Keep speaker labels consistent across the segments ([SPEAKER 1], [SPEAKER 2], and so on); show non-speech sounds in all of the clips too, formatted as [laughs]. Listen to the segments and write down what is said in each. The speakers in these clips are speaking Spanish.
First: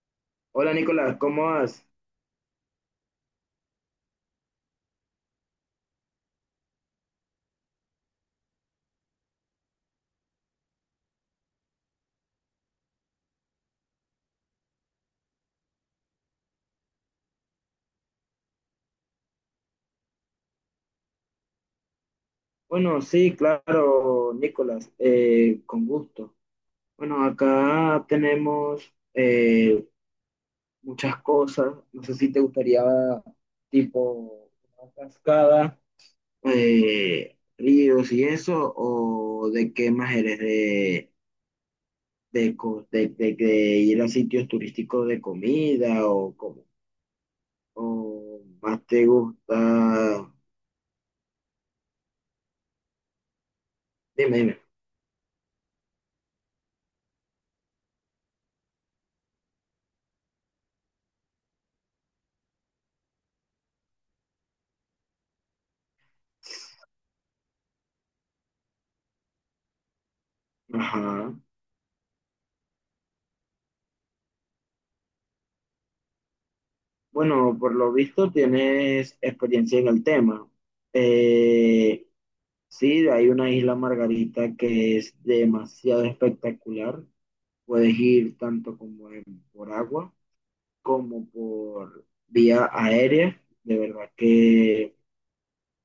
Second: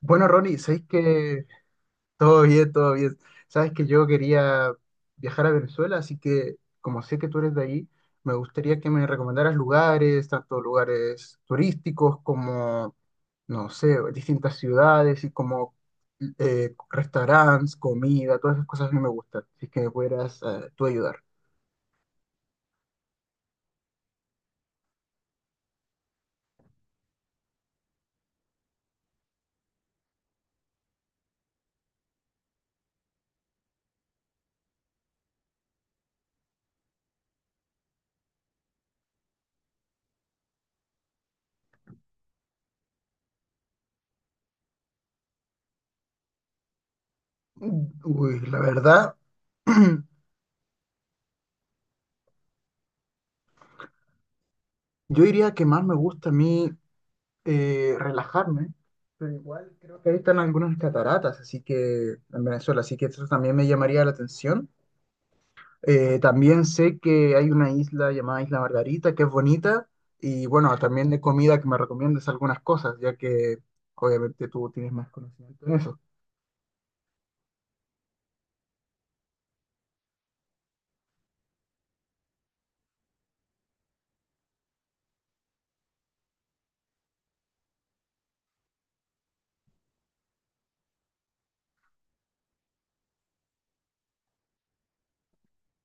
[SPEAKER 1] Bueno, Ronnie,
[SPEAKER 2] Hola
[SPEAKER 1] sabéis
[SPEAKER 2] Nicolás, ¿cómo
[SPEAKER 1] que
[SPEAKER 2] vas?
[SPEAKER 1] todo bien, todo bien. Sabes que yo quería viajar a Venezuela, así que como sé que tú eres de ahí, me gustaría que me recomendaras lugares, tanto lugares turísticos como, no sé, distintas ciudades y como restaurantes, comida, todas esas cosas a mí me gustan. Así que me pudieras tú ayudar.
[SPEAKER 2] Bueno, sí, claro, Nicolás, con gusto. Bueno, acá tenemos muchas cosas. No sé si te gustaría tipo una cascada, ríos y eso, o de qué más eres de ir a sitios turísticos de comida o cómo,
[SPEAKER 1] Uy,
[SPEAKER 2] o
[SPEAKER 1] la
[SPEAKER 2] más te
[SPEAKER 1] verdad,
[SPEAKER 2] gusta. Dime, dime.
[SPEAKER 1] [clears throat] yo diría que más me gusta a mí. Relajarme, pero igual creo que ahí están algunas cataratas, así que en Venezuela, así que eso también me llamaría la atención. También sé que hay una isla llamada Isla Margarita, que es bonita, y bueno, también de
[SPEAKER 2] Ajá.
[SPEAKER 1] comida que me recomiendes algunas cosas, ya que obviamente tú tienes más conocimiento en eso.
[SPEAKER 2] Bueno, por lo visto tienes experiencia en el tema. Eh, sí, hay una isla Margarita que es demasiado espectacular. Puedes ir tanto por agua como por vía aérea. De verdad que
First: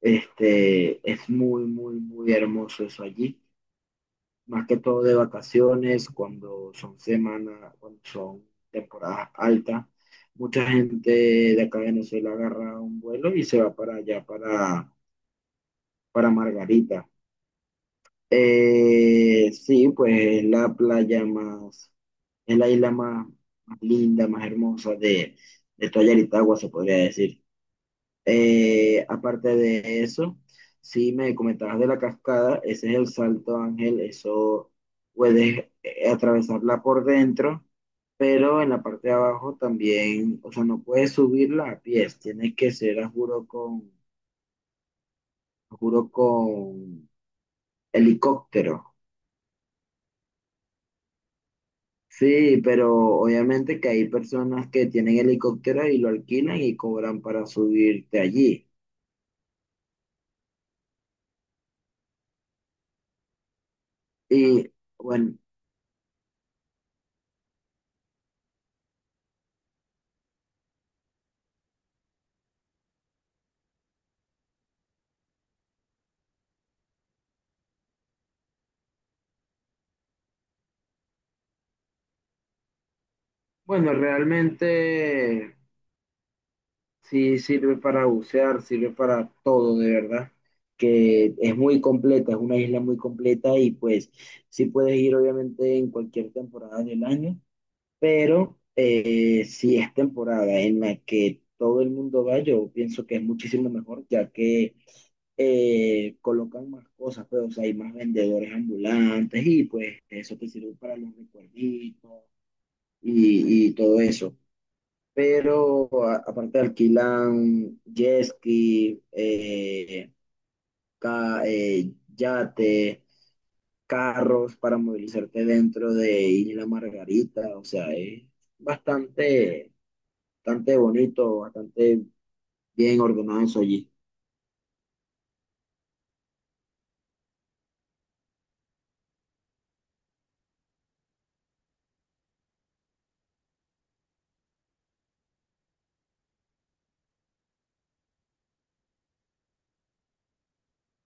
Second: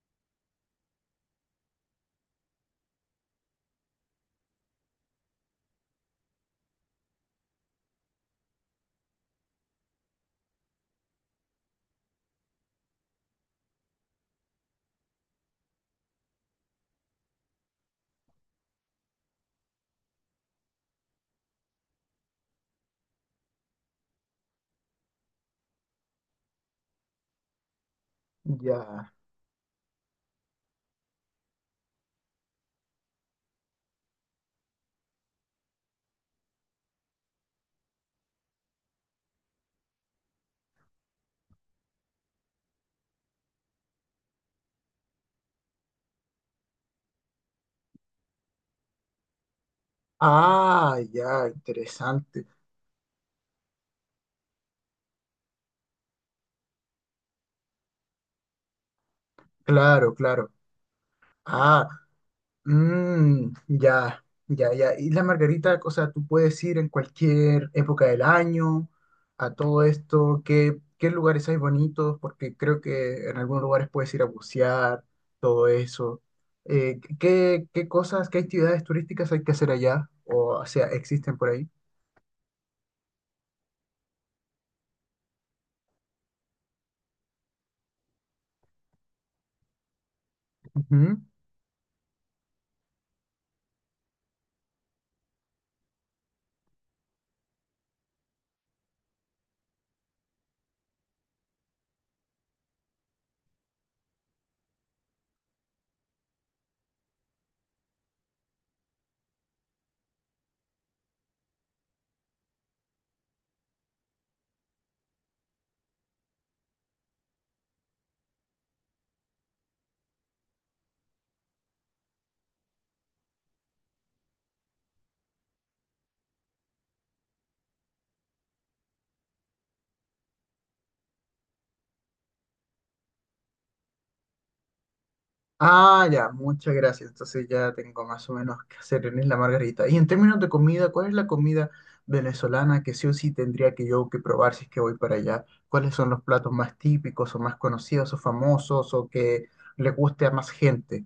[SPEAKER 2] este, es muy, muy, muy hermoso eso allí, más que todo de vacaciones, cuando son semanas, cuando son temporadas altas. Mucha gente de acá de Venezuela agarra un vuelo y se va para allá, para Margarita. Sí, pues es la playa más, es la isla más, más linda, más hermosa de toda Yaritagua, se podría decir.
[SPEAKER 1] Ya.
[SPEAKER 2] Aparte de eso, si me comentabas de la cascada, ese es el Salto Ángel. Eso puedes atravesarla por dentro, pero en la parte de abajo también, o sea, no puedes subirla a pies, tienes que ser, a juro, con helicóptero.
[SPEAKER 1] Ah, ya, interesante.
[SPEAKER 2] Sí, pero obviamente que hay personas que tienen helicóptero y lo alquilan y cobran para subirte allí.
[SPEAKER 1] Claro, claro. Ah, mm, ya,
[SPEAKER 2] Y
[SPEAKER 1] ya, ya. Y la
[SPEAKER 2] bueno,
[SPEAKER 1] margarita, o sea, tú puedes ir en cualquier época del año a todo esto. ¿Qué, qué lugares hay bonitos? Porque creo que en algunos lugares puedes ir a bucear, todo eso. ¿Qué, qué cosas, qué actividades turísticas hay que hacer allá? O sea, existen por
[SPEAKER 2] bueno, realmente... Sí, sirve para bucear, sirve para todo, de verdad,
[SPEAKER 1] ahí.
[SPEAKER 2] que es muy completa, es una isla muy completa, y pues sí, puedes ir obviamente en cualquier temporada del año, pero si es temporada en la que todo el mundo va, yo pienso que es muchísimo mejor, ya que colocan más cosas, pues, o sea, hay más vendedores ambulantes y pues eso te sirve para los recuerditos y todo eso, pero aparte alquilan jet ski, yate, carros para movilizarte dentro de Isla Margarita, o sea, es bastante, bastante bonito, bastante bien ordenado eso allí.
[SPEAKER 1] Ah, ya, muchas gracias. Entonces ya tengo más o menos que hacer en Isla Margarita. Y en términos de comida, ¿cuál es la comida venezolana que sí o sí tendría que yo que probar si es que voy para allá? ¿Cuáles son los platos más típicos o más conocidos o famosos o que le guste a más gente?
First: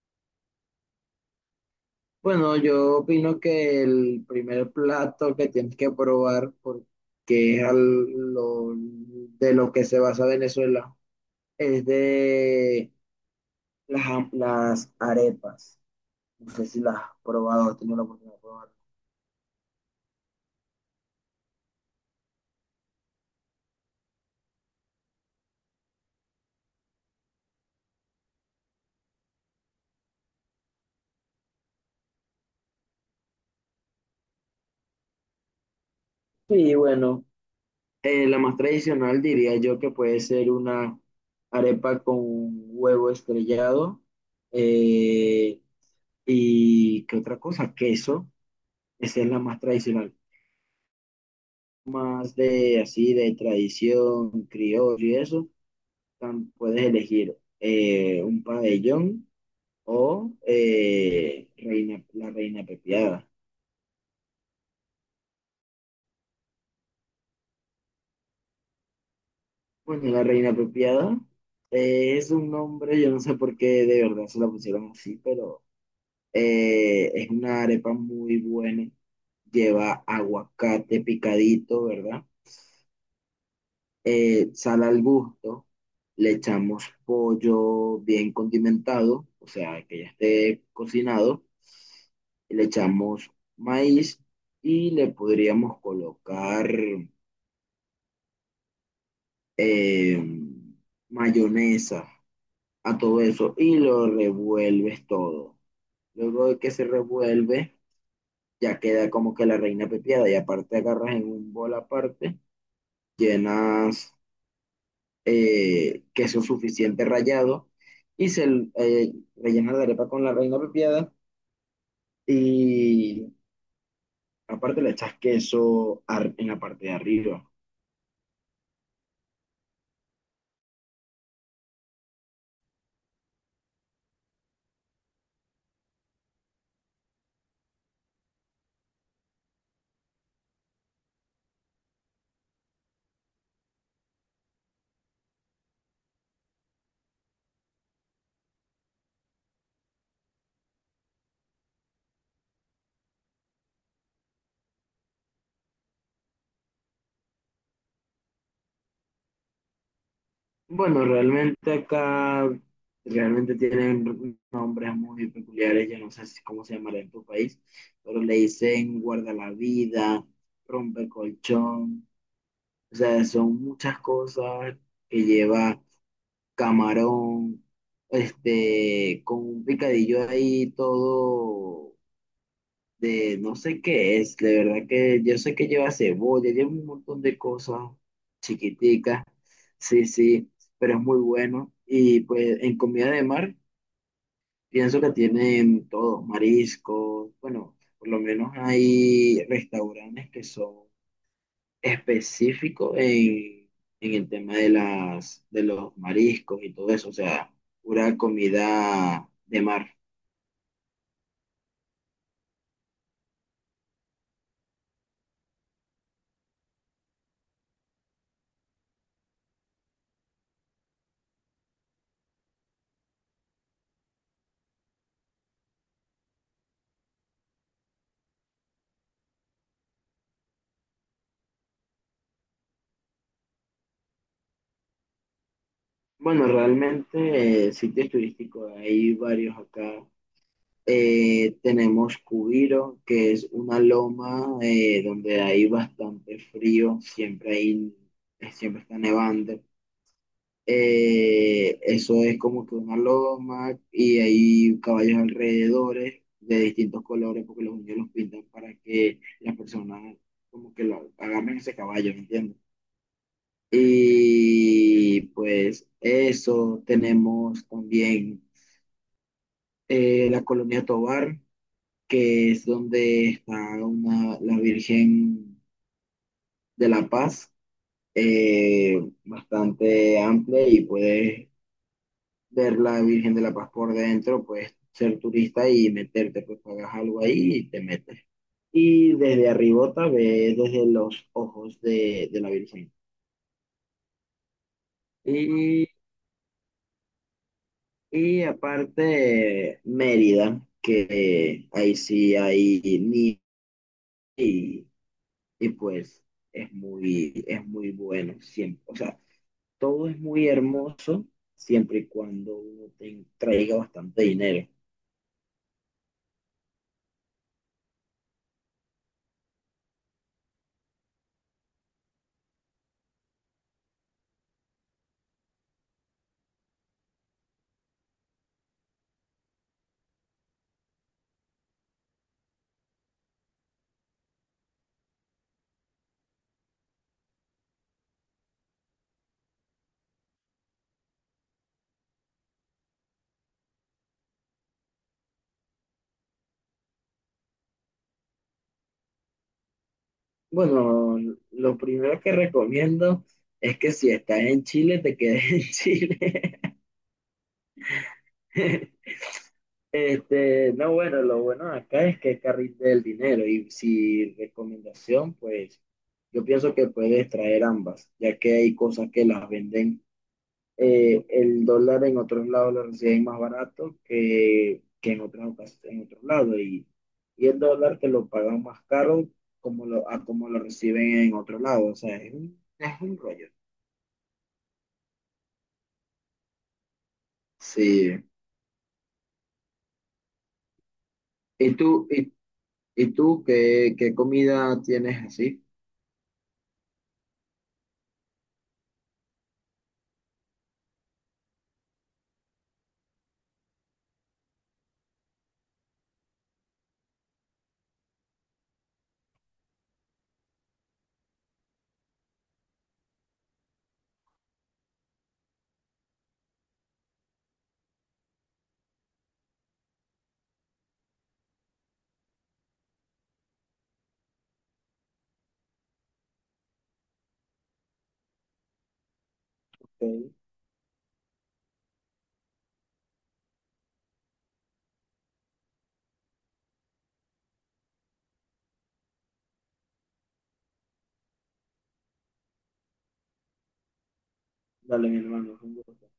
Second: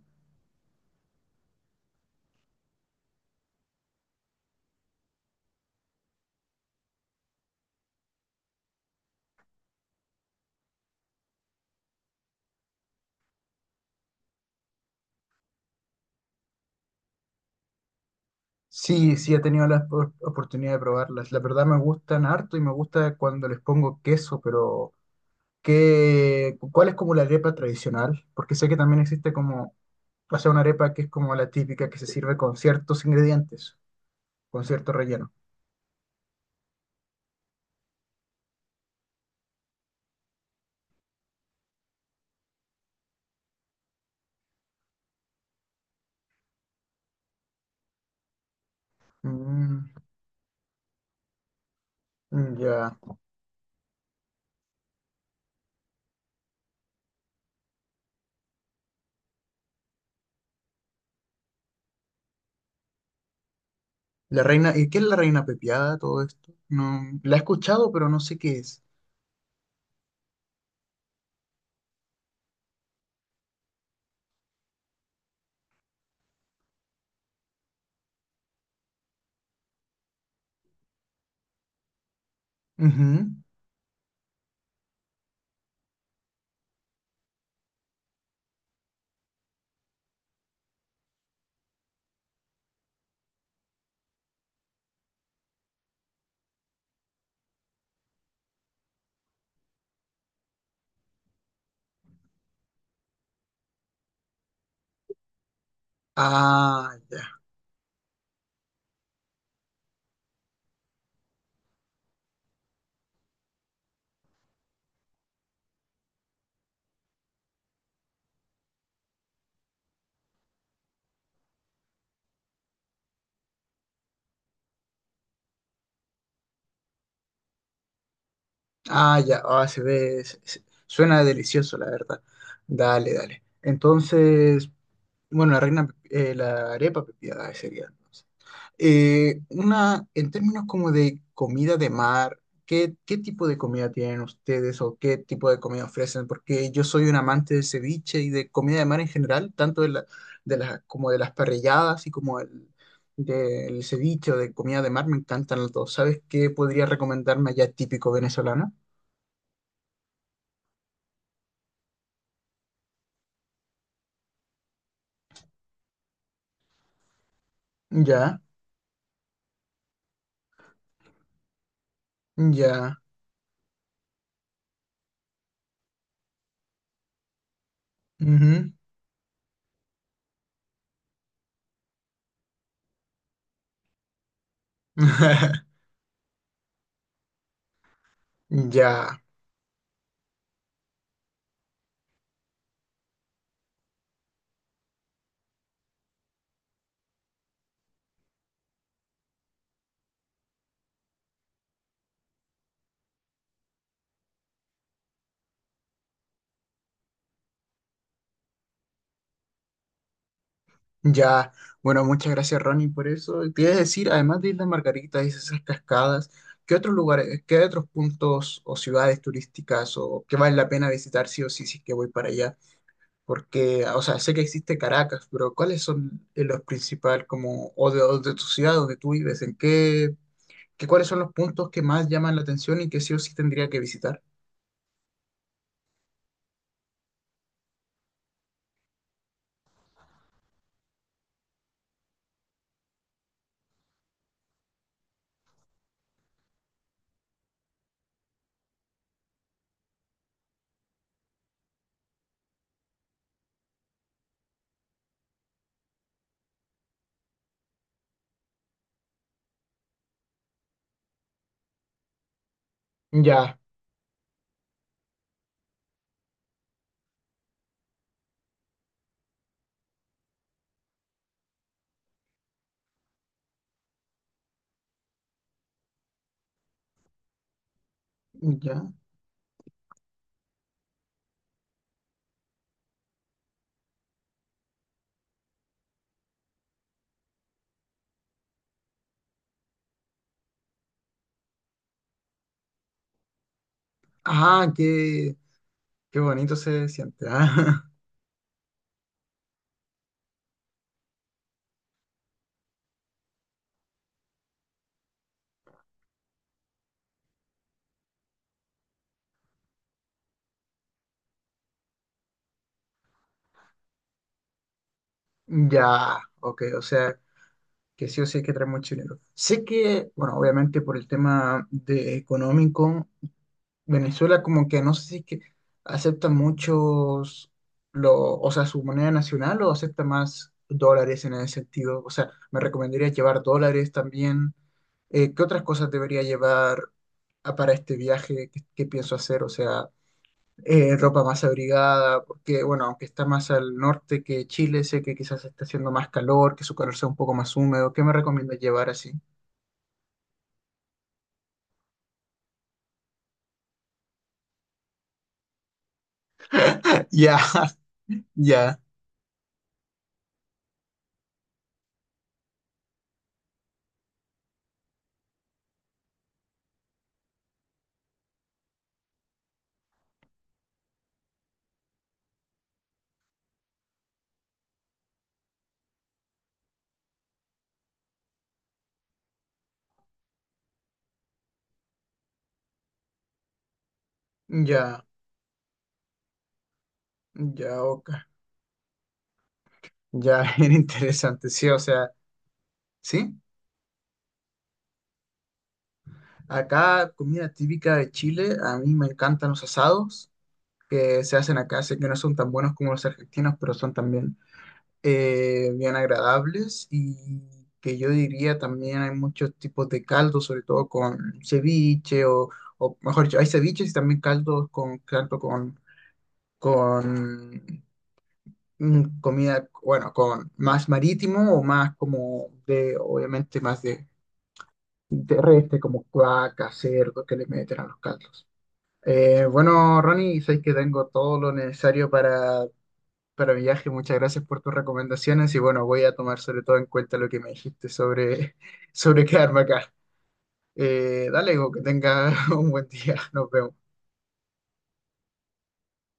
[SPEAKER 2] Bueno, yo opino que el primer plato que tienes que probar, porque es de lo que se basa Venezuela, es de las arepas. No sé si la has probado, has tenido la oportunidad de probar.
[SPEAKER 1] Sí, sí he tenido la oportunidad de probarlas. La verdad me gustan harto y me gusta cuando les pongo queso, pero ¿qué, cuál es como la arepa tradicional? Porque sé que también existe como, o sea, una arepa que es como la típica que se sirve con ciertos ingredientes, con cierto relleno.
[SPEAKER 2] Sí, bueno, la más tradicional diría yo que puede ser una arepa con huevo estrellado eh, y ¿qué otra cosa? Queso. Esa es la más
[SPEAKER 1] Mm,
[SPEAKER 2] tradicional. Más
[SPEAKER 1] mm,
[SPEAKER 2] de
[SPEAKER 1] ya.
[SPEAKER 2] así de tradición criollo y eso, puedes elegir un pabellón o reina, la reina pepiada.
[SPEAKER 1] La reina, ¿y qué es la reina pepiada, todo esto? No, la he escuchado, pero no sé qué es.
[SPEAKER 2] Bueno, la reina apropiada, es un nombre, yo no sé por qué de verdad se la pusieron así, pero es una arepa muy buena. Lleva aguacate picadito, ¿verdad?
[SPEAKER 1] Ujú.
[SPEAKER 2] Sal al gusto. Le echamos pollo bien condimentado, o sea, que ya esté cocinado. Y le echamos maíz y le podríamos colocar eh, mayonesa a todo eso y lo revuelves todo. Luego de que se
[SPEAKER 1] Ah, ya.
[SPEAKER 2] revuelve, ya queda como que la reina pepiada, y aparte agarras en un bol aparte, llenas queso suficiente rallado y se rellena la arepa con la reina pepiada, y aparte le echas en la parte de arriba.
[SPEAKER 1] Ah, ya. Ah, se ve. Suena delicioso, la verdad. Dale, dale. Entonces, bueno, la reina, la arepa pepiada sería. Una, en términos como de comida de mar, ¿qué, qué tipo de comida tienen ustedes o qué tipo de comida ofrecen? Porque yo soy un amante del ceviche y de comida de mar en general, tanto de las, como de las parrilladas y como el, del ceviche o de comida de mar, me encantan los dos. ¿Sabes qué podría recomendarme allá típico venezolano?
[SPEAKER 2] Bueno, realmente acá realmente tienen nombres muy peculiares, yo no sé cómo se llamará en tu país, pero le
[SPEAKER 1] Ya,
[SPEAKER 2] dicen guarda la vida, rompe colchón,
[SPEAKER 1] ya,
[SPEAKER 2] o sea, son muchas cosas que lleva camarón,
[SPEAKER 1] ujú.
[SPEAKER 2] este, con un picadillo ahí todo de no sé qué es, de verdad que yo sé que
[SPEAKER 1] [laughs]
[SPEAKER 2] lleva cebolla, lleva un montón de cosas
[SPEAKER 1] Ya.
[SPEAKER 2] chiquiticas, sí, sí, pero es muy bueno. Y pues en comida de mar, pienso que tienen todo, mariscos. Bueno, por lo menos hay restaurantes que son específicos en el tema de los mariscos y todo eso, o sea, pura comida de mar.
[SPEAKER 1] Ya, bueno, muchas gracias Ronnie por eso. Te iba a decir, además de Islas Margaritas y esas cascadas, ¿qué otros lugares, qué otros puntos o ciudades turísticas o que vale la pena visitar sí o sí si es que voy para allá? Porque, o sea, sé que existe Caracas, pero ¿cuáles son los principales como, o de tu ciudad donde tú vives? ¿En qué, qué, cuáles son los puntos que más llaman la atención y que sí o sí tendría que visitar?
[SPEAKER 2] Bueno, realmente sitios turísticos hay varios acá. Tenemos Cubiro, que es una loma donde hay bastante frío, siempre hay, siempre está nevando. Eso es como que una loma y hay caballos alrededores de distintos colores porque los niños los pintan para que las personas como que lo agarren ese caballo, ¿me entiendes?
[SPEAKER 1] Ya,
[SPEAKER 2] Y pues eso, tenemos también la colonia Tovar, que es donde está una, la Virgen de la Paz,
[SPEAKER 1] ya.
[SPEAKER 2] eh, bastante amplia, y puedes ver la Virgen de la Paz por dentro, puedes ser turista y meterte, pues pagas algo ahí y te metes. Y desde arribota ves desde los ojos de la Virgen.
[SPEAKER 1] Ah, qué,
[SPEAKER 2] Y,
[SPEAKER 1] qué bonito se siente. Ah. [laughs]
[SPEAKER 2] y aparte Mérida, que ahí sí hay nieve y, y pues es muy bueno siempre. O sea, todo es muy hermoso siempre y cuando uno te traiga bastante dinero.
[SPEAKER 1] Ya, ok, o sea. Que sí o sí hay que traer muy chileno. Sé que, bueno, obviamente por el tema de económico, Venezuela como que no sé si es que acepta muchos, lo, o sea, su moneda nacional o acepta más dólares en ese sentido. O sea, me recomendaría llevar dólares también. ¿Qué otras cosas debería llevar para este viaje que pienso hacer? O sea, ropa más abrigada, porque bueno, aunque está más al norte que Chile, sé que quizás está haciendo más calor, que su calor sea un poco más húmedo. ¿Qué me recomiendas llevar así? [laughs]
[SPEAKER 2] Bueno, lo primero que recomiendo es que si estás en Chile, te quedes en Chile.
[SPEAKER 1] Ya, ya,
[SPEAKER 2] [laughs] Este, no, bueno, lo bueno de acá es que es carril del dinero, y si recomendación, pues yo pienso que puedes traer ambas, ya que hay cosas que las venden, el dólar en otros lados lo reciben más barato que en en otros lados. Y el dólar te lo pagan más caro como lo, a como lo reciben en otro lado. O sea, es un rollo.
[SPEAKER 1] ya, ya,
[SPEAKER 2] Sí.
[SPEAKER 1] oca. Ya, [laughs] bien interesante, sí,
[SPEAKER 2] ¿Y
[SPEAKER 1] o
[SPEAKER 2] tú,
[SPEAKER 1] sea,
[SPEAKER 2] y, y
[SPEAKER 1] sí.
[SPEAKER 2] tú qué, qué comida tienes así?
[SPEAKER 1] Acá, comida típica de Chile, a mí me encantan los asados que se hacen acá, sé que no son tan buenos como los argentinos, pero son también bien agradables y que yo diría también hay muchos tipos de caldo, sobre todo con ceviche o mejor dicho, hay ceviches y también caldos con, caldo con mm, comida, bueno, con más marítimo o más como de, obviamente más de, terrestre como cuaca, cerdo que le meten a los caldos. Bueno,
[SPEAKER 2] Ok.
[SPEAKER 1] Ronnie, sé que tengo todo lo necesario para mi viaje, muchas gracias por tus recomendaciones y bueno, voy a tomar sobre todo en cuenta lo que me dijiste sobre, [laughs] sobre quedarme acá. Dale, Hugo, que tenga [laughs] un buen día. Nos vemos.
[SPEAKER 2] Dale, mi hermano, un gusto.